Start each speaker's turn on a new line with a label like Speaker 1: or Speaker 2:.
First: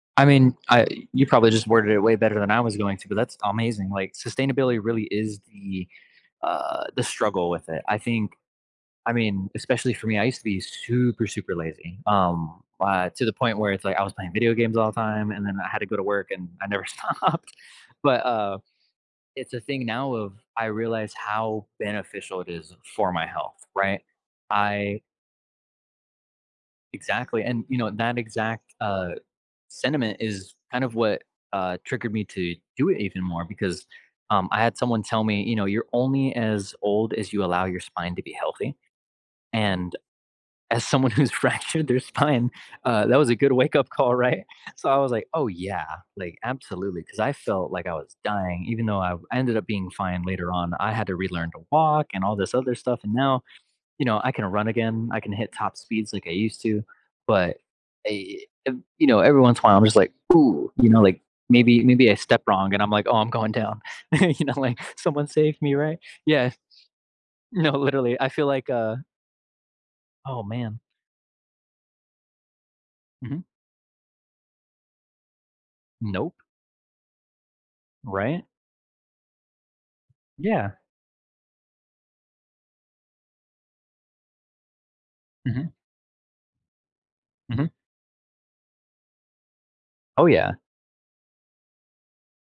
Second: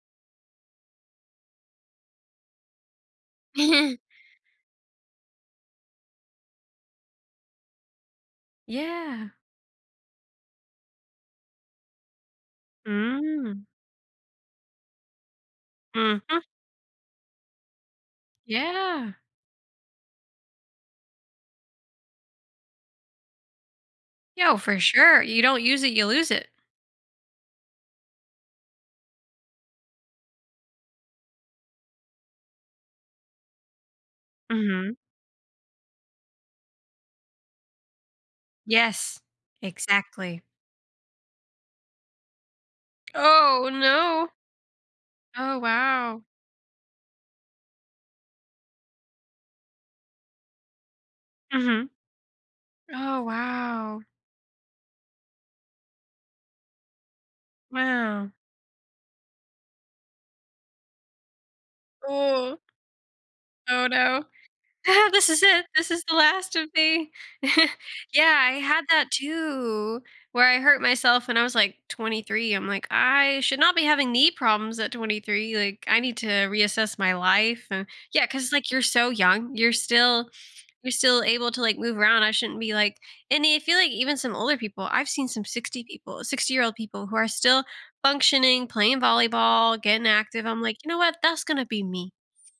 Speaker 1: I mean, I You probably just worded it way better than I was going to, that's amazing, like, sustainability really is the, uh the struggle with it. I think I
Speaker 2: Yeah.
Speaker 1: mean, especially for me, I used to be super, super lazy, um, uh, to the point
Speaker 2: Mm.
Speaker 1: where it's like I was playing video games all the time, and then I had to go to work,
Speaker 2: Mhm.
Speaker 1: and I never stopped. But, uh,
Speaker 2: Yeah.
Speaker 1: it's a thing now of, I realize how beneficial it is for my health, right?
Speaker 2: Yo, for
Speaker 1: I
Speaker 2: sure. You don't use it, you lose it.
Speaker 1: Exactly and, you know, that exact, uh, sentiment is kind of what, uh, triggered me to do it even more, because, um, I had
Speaker 2: Mhm.
Speaker 1: someone tell me, you know, "You're only as old as you allow your spine to be healthy."
Speaker 2: Yes.
Speaker 1: and
Speaker 2: Exactly.
Speaker 1: as someone who's fractured their spine, uh, that was a good
Speaker 2: Oh,
Speaker 1: wake up call,
Speaker 2: no.
Speaker 1: right? So, I was like, "Oh,
Speaker 2: Oh,
Speaker 1: yeah.
Speaker 2: wow.
Speaker 1: Like, absolutely." 'cause, I felt like I was dying, even though I ended up being fine later on, I had to relearn to
Speaker 2: Mhm.
Speaker 1: walk and all this other stuff, and
Speaker 2: Oh,
Speaker 1: now,
Speaker 2: wow.
Speaker 1: you know, I can run again, I can hit top speeds like I used to, but,
Speaker 2: Wow.
Speaker 1: a ev you know, every once in while, I'm just like, "Ooh" you know, like, "Maybe Maybe I stepped
Speaker 2: Ooh.
Speaker 1: wrong," and I'm like, "Oh, I'm going down."
Speaker 2: Oh no.
Speaker 1: You know, like, "Someone
Speaker 2: "This is
Speaker 1: save
Speaker 2: it,
Speaker 1: me."
Speaker 2: this
Speaker 1: right?
Speaker 2: is the
Speaker 1: Yeah.
Speaker 2: last of me."
Speaker 1: No, literally. I
Speaker 2: Yeah,
Speaker 1: feel
Speaker 2: I
Speaker 1: like,
Speaker 2: had
Speaker 1: uh
Speaker 2: that too,
Speaker 1: Oh,
Speaker 2: where I
Speaker 1: man.
Speaker 2: hurt myself when I was, like, 23. I'm like, "I
Speaker 1: Mhm.
Speaker 2: should not be having knee problems at 23. Like, I need to
Speaker 1: Nope.
Speaker 2: reassess my life and" Yeah,
Speaker 1: Right?
Speaker 2: 'cause, like, you're so young, you're still
Speaker 1: Yeah.
Speaker 2: you're still able to, like, move around, "I shouldn't be like" And i I feel like even some older people, I've seen some
Speaker 1: Mhm.
Speaker 2: 60 people sixty-year-old people who are still
Speaker 1: Mhm.
Speaker 2: functioning, playing volleyball, getting
Speaker 1: Oh,
Speaker 2: active,
Speaker 1: yeah.
Speaker 2: I'm like, "You know what? That's gonna be me."